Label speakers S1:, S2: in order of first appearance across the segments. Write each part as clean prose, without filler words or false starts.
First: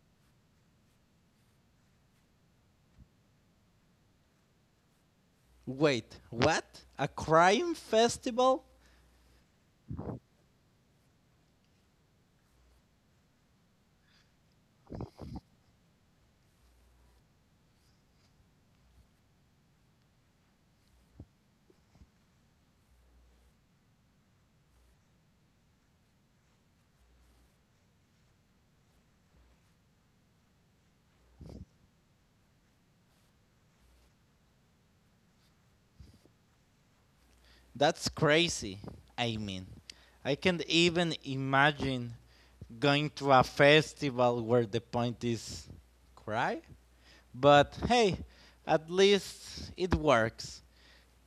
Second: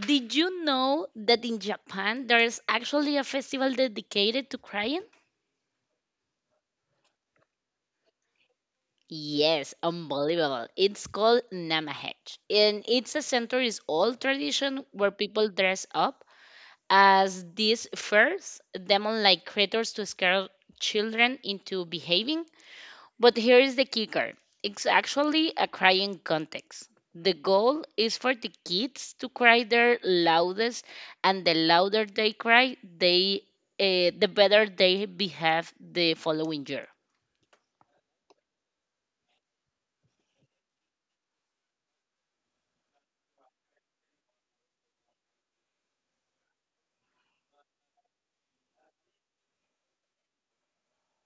S1: Did you know that in Japan there's actually a festival dedicated to crying?
S2: Wait, what? A crime festival?
S1: Yes, unbelievable. It's called Namahech, and it's a centuries old tradition where people dress up as these fierce demon like creatures to scare children into behaving. But here is the kicker, it's actually a crying contest. The goal is for the kids to cry their loudest, and the louder they cry, the better they behave the following year.
S2: That's crazy. I mean, I can't even imagine going to a festival where the point is cry. But hey, at least it works.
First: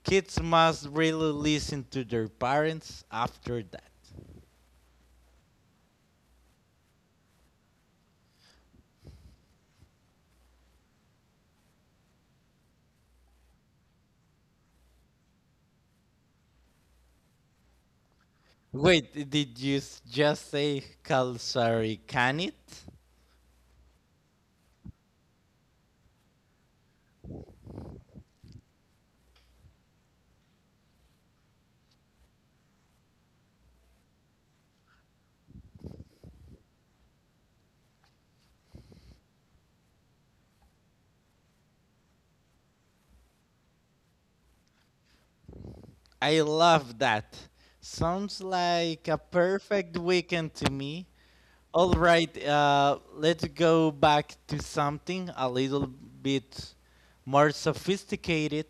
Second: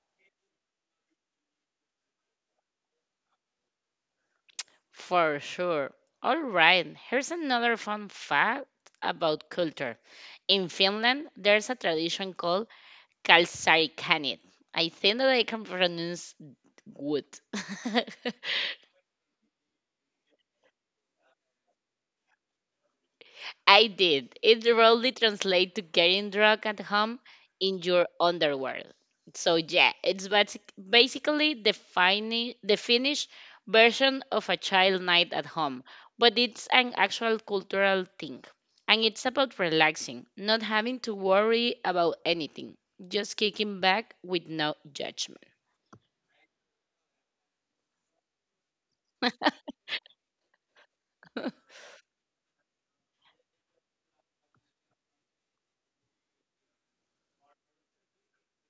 S2: Kids must really listen to their parents after that.
S1: For sure. All right, here's another fun fact about culture. In Finland, there's a tradition called kalsarikanit. I think that I can pronounce good.
S2: Wait, did you just say Calzari can
S1: I did. It roughly translates to getting drunk at home in your underwear. So yeah, basically the finished version of a child night at home, but it's an actual cultural thing, and it's about relaxing, not having to worry about anything, just kicking back with no judgment.
S2: I love that. Sounds like a perfect weekend to me. All right, let's go back to something a little bit more sophisticated.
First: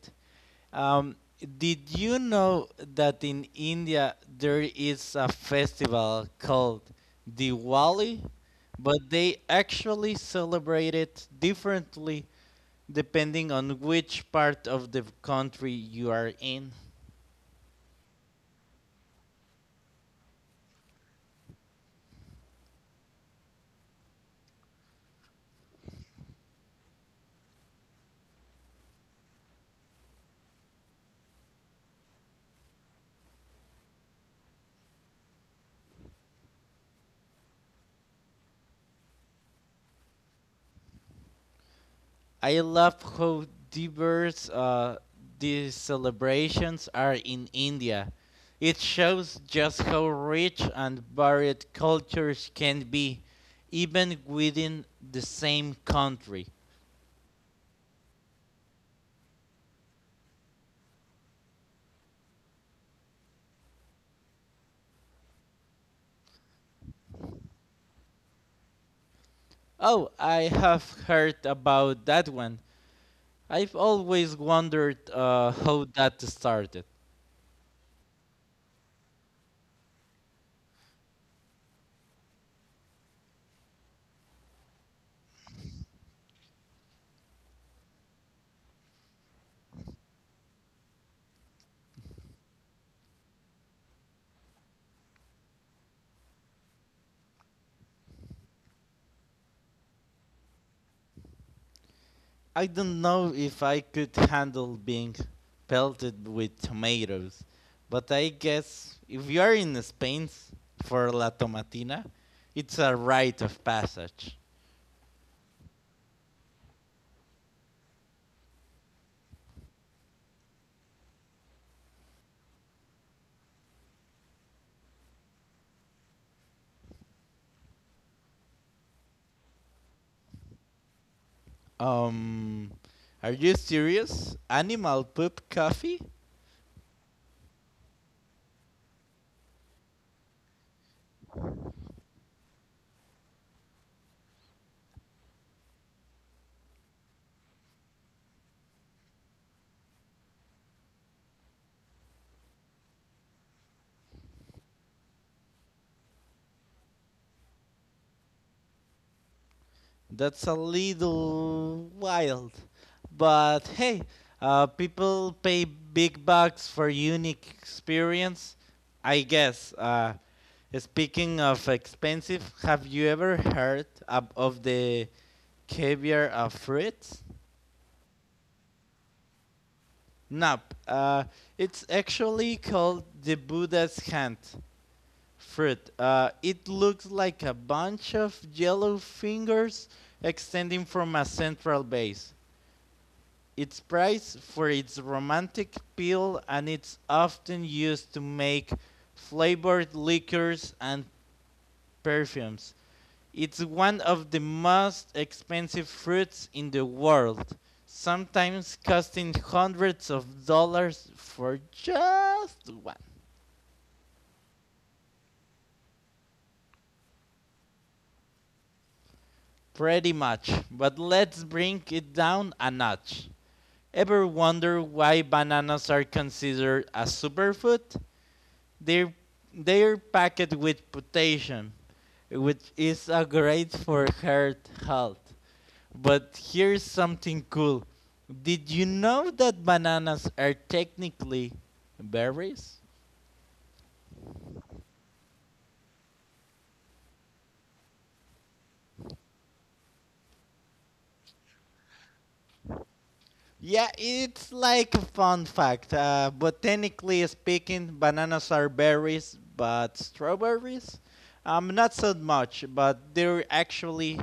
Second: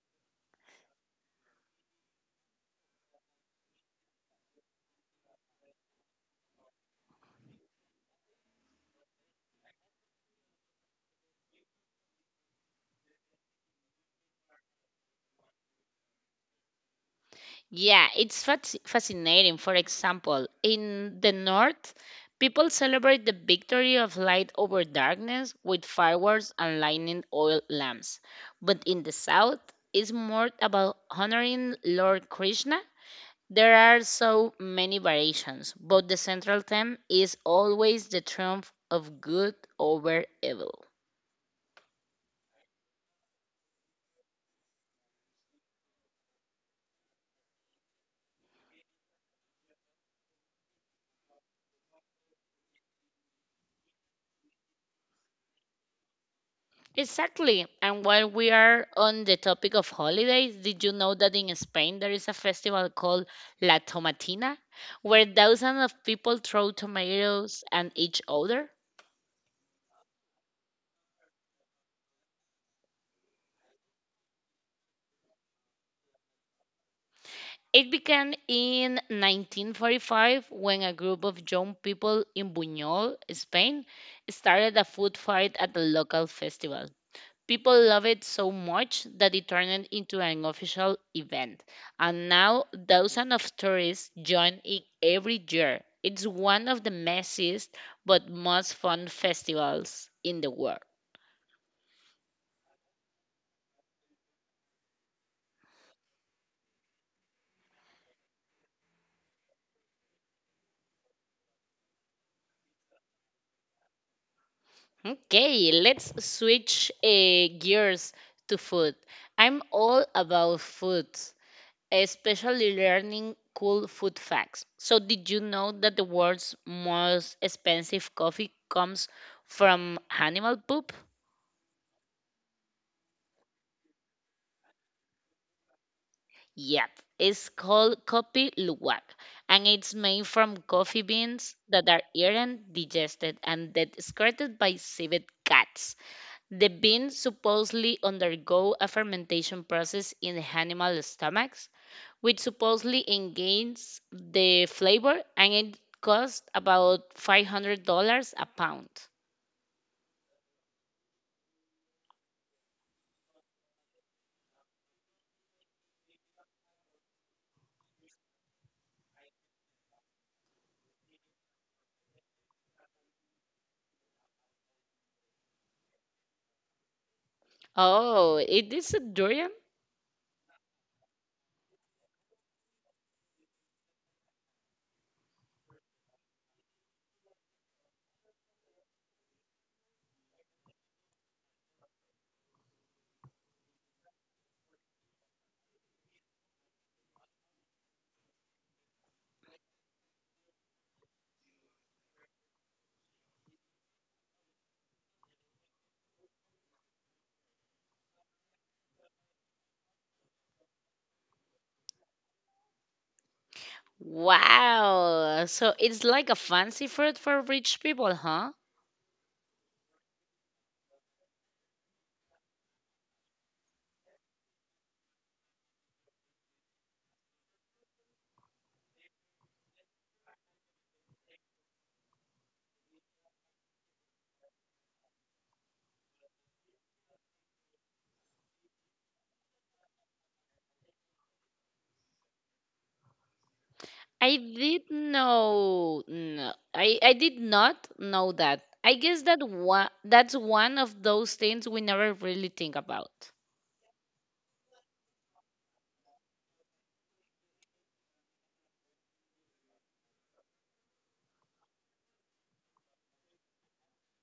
S2: Um, did you know that in India there is a festival called Diwali, but they actually celebrate it differently depending on which part of the country you are in?
S1: Yeah, fascinating. For example, in the north, people celebrate the victory of light over darkness with fireworks and lightning oil lamps. But in the south, it's more about honoring Lord Krishna. There are so many variations, but the central theme is always the triumph of good over evil.
S2: I love how diverse these celebrations are in India. It shows just how rich and varied cultures can be, even within the same country.
S1: Exactly. And while we are on the topic of holidays, did you know that in Spain there is a festival called La Tomatina, where thousands of people throw tomatoes at each other?
S2: Oh, I have heard about that one. I've always wondered how that started.
S1: It began in 1945 when a group of young people in Buñol, Spain, started a food fight at the local festival. People love it so much that it turned into an official event. And now thousands of tourists join it every year. It's one of the messiest but most fun festivals in the world.
S2: I don't know if I could handle being pelted with tomatoes, but I guess if you are in Spain for La Tomatina, it's a rite of passage.
S1: Okay, let's switch gears to food. I'm all about food, especially learning cool food facts. So, did you know that the world's most expensive coffee comes from animal poop?
S2: Um, are you serious? Animal poop coffee?
S1: Yep, it's called kopi luwak, and it's made from coffee beans that are eaten, digested, and then excreted by civet cats. The beans supposedly undergo a fermentation process in the animal stomachs, which supposedly engages the flavor, and it costs about $500 a pound.
S2: That's a little wild, but hey, people pay big bucks for unique experience, I guess. Speaking of expensive, have you ever heard of the caviar of fruits?
S1: Oh, it is a durian?
S2: Nope. It's actually called the Buddha's hand fruit. It looks like a bunch of yellow fingers extending from a central base. It's prized for its romantic peel and it's often used to make flavored liquors and perfumes. It's one of the most expensive fruits in the world, sometimes costing hundreds of dollars for just one.
S1: Wow! So it's like a fancy fruit for rich people, huh?
S2: Pretty much, but let's bring it down a notch. Ever wonder why bananas are considered a superfood? They're they're packed with potassium, which is a great for heart health. But here's something cool. Did you know that bananas are technically berries?
S1: I did know. No, I did not know that. I guess that one of those things we never really think about.
S2: Yeah, it's like a fun fact. Botanically speaking, bananas are berries, but strawberries? Not so much, but they're actually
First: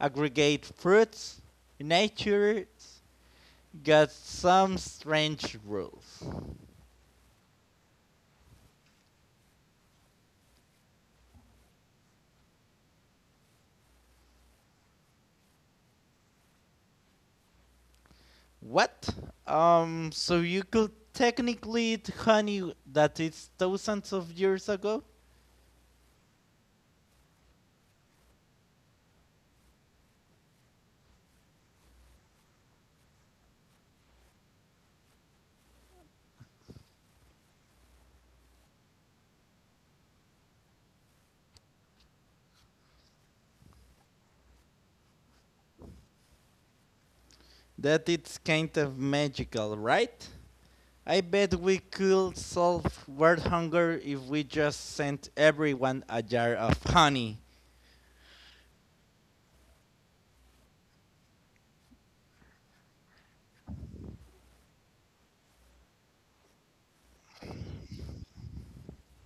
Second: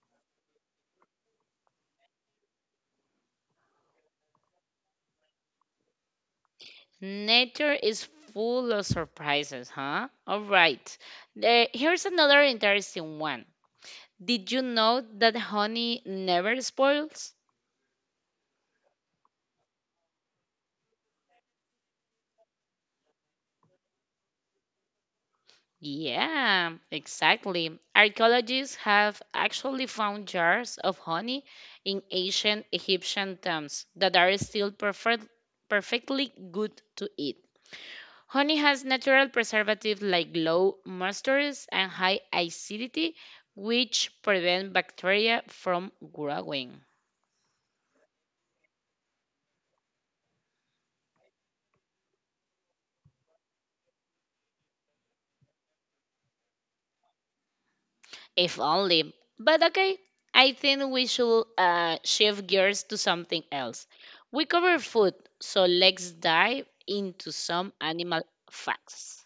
S2: aggregate fruits, natures, got some strange rules.
S1: Nature is full of surprises, huh? All right. Here's another interesting one. Did you know that honey never spoils?
S2: What? So you could technically eat honey that is thousands of years ago?
S1: Yeah, exactly. Archaeologists have actually found jars of honey in ancient Egyptian tombs that are perfectly good to eat. Honey has natural preservatives like low moistures and high acidity, which prevent bacteria from growing.
S2: That it's kind of magical, right? I bet we could solve world hunger if we just sent everyone a jar of honey.
S1: If only. But okay, I think we should shift gears to something else. We cover food, so let's dive into some animal facts.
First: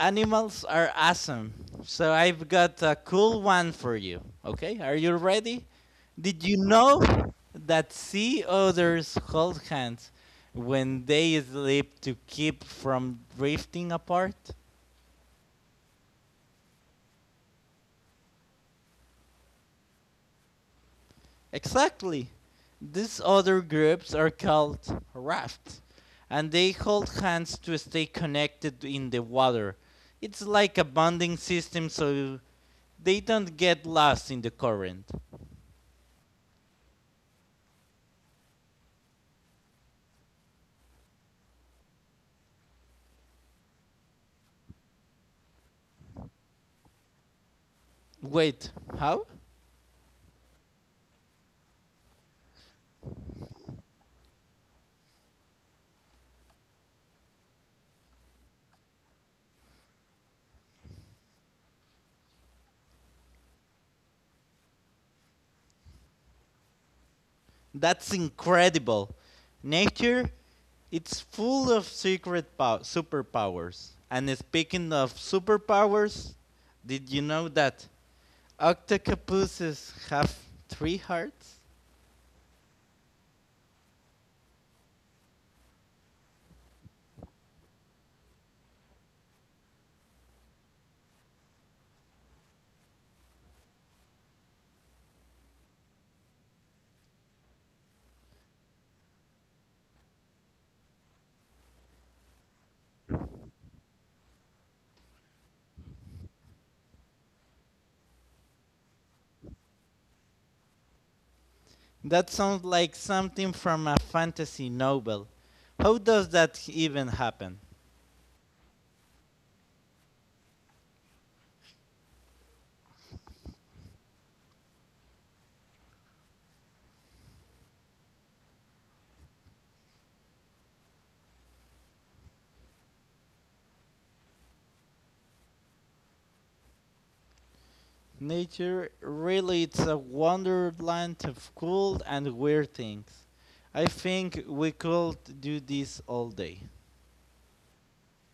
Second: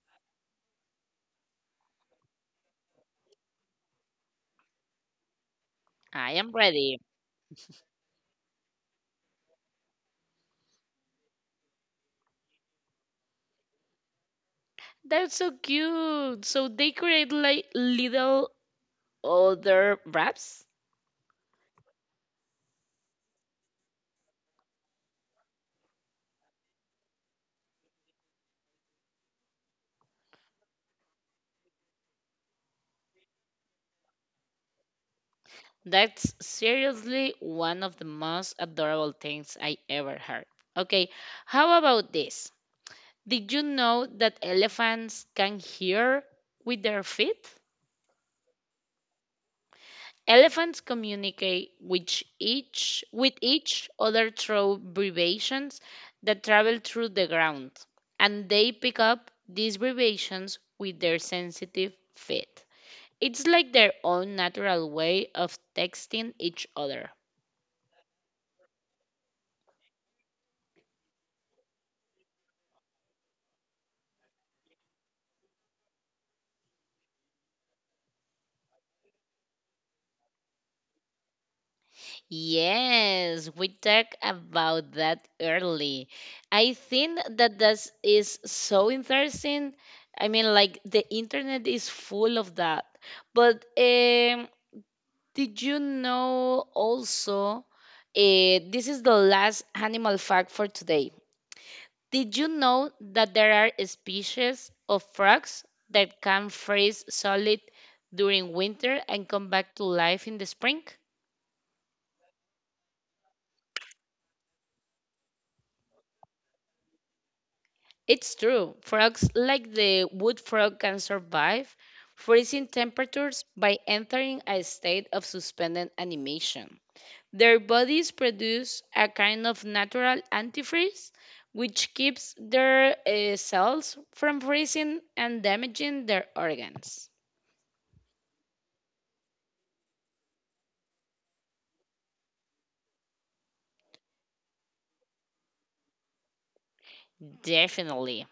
S2: Animals are awesome. So I've got a cool one for you. Okay, are you ready?
S1: I
S2: Did
S1: am
S2: you
S1: ready.
S2: know that sea otters hold hands when they sleep to keep from drifting apart?
S1: That's so cute. So they create like little other wraps.
S2: Exactly. These other groups are called rafts, and they hold hands to stay connected in the water. It's like a bonding system so they don't get lost in the current.
S1: That's seriously one of the most adorable things I ever heard. Okay, how about this? Did you know that elephants can hear with their feet?
S2: Wait, how?
S1: Elephants communicate with each other through vibrations that travel through the ground, and they pick up these vibrations with their sensitive feet. It's like their own natural way of texting each other.
S2: That's incredible. Nature, it's full of secret superpowers. And speaking of superpowers, did you know that octopuses have three hearts?
S1: Yes, we talked about that early. I think that this is so interesting. I mean, like the internet is full of that. But did you know also? This is the last animal fact for today. Did you know that there are species of frogs that can freeze solid during winter and come back to life in the spring?
S2: That sounds like something from a fantasy novel. How does that even happen?
S1: It's true. Frogs like the wood frog can survive freezing temperatures by entering a state of suspended animation. Their bodies produce a kind of natural antifreeze, which keeps their cells from freezing and damaging their organs.
S2: Nature really it's a wonderland of cool and weird things. I think we could do this all day.
S1: Definitely.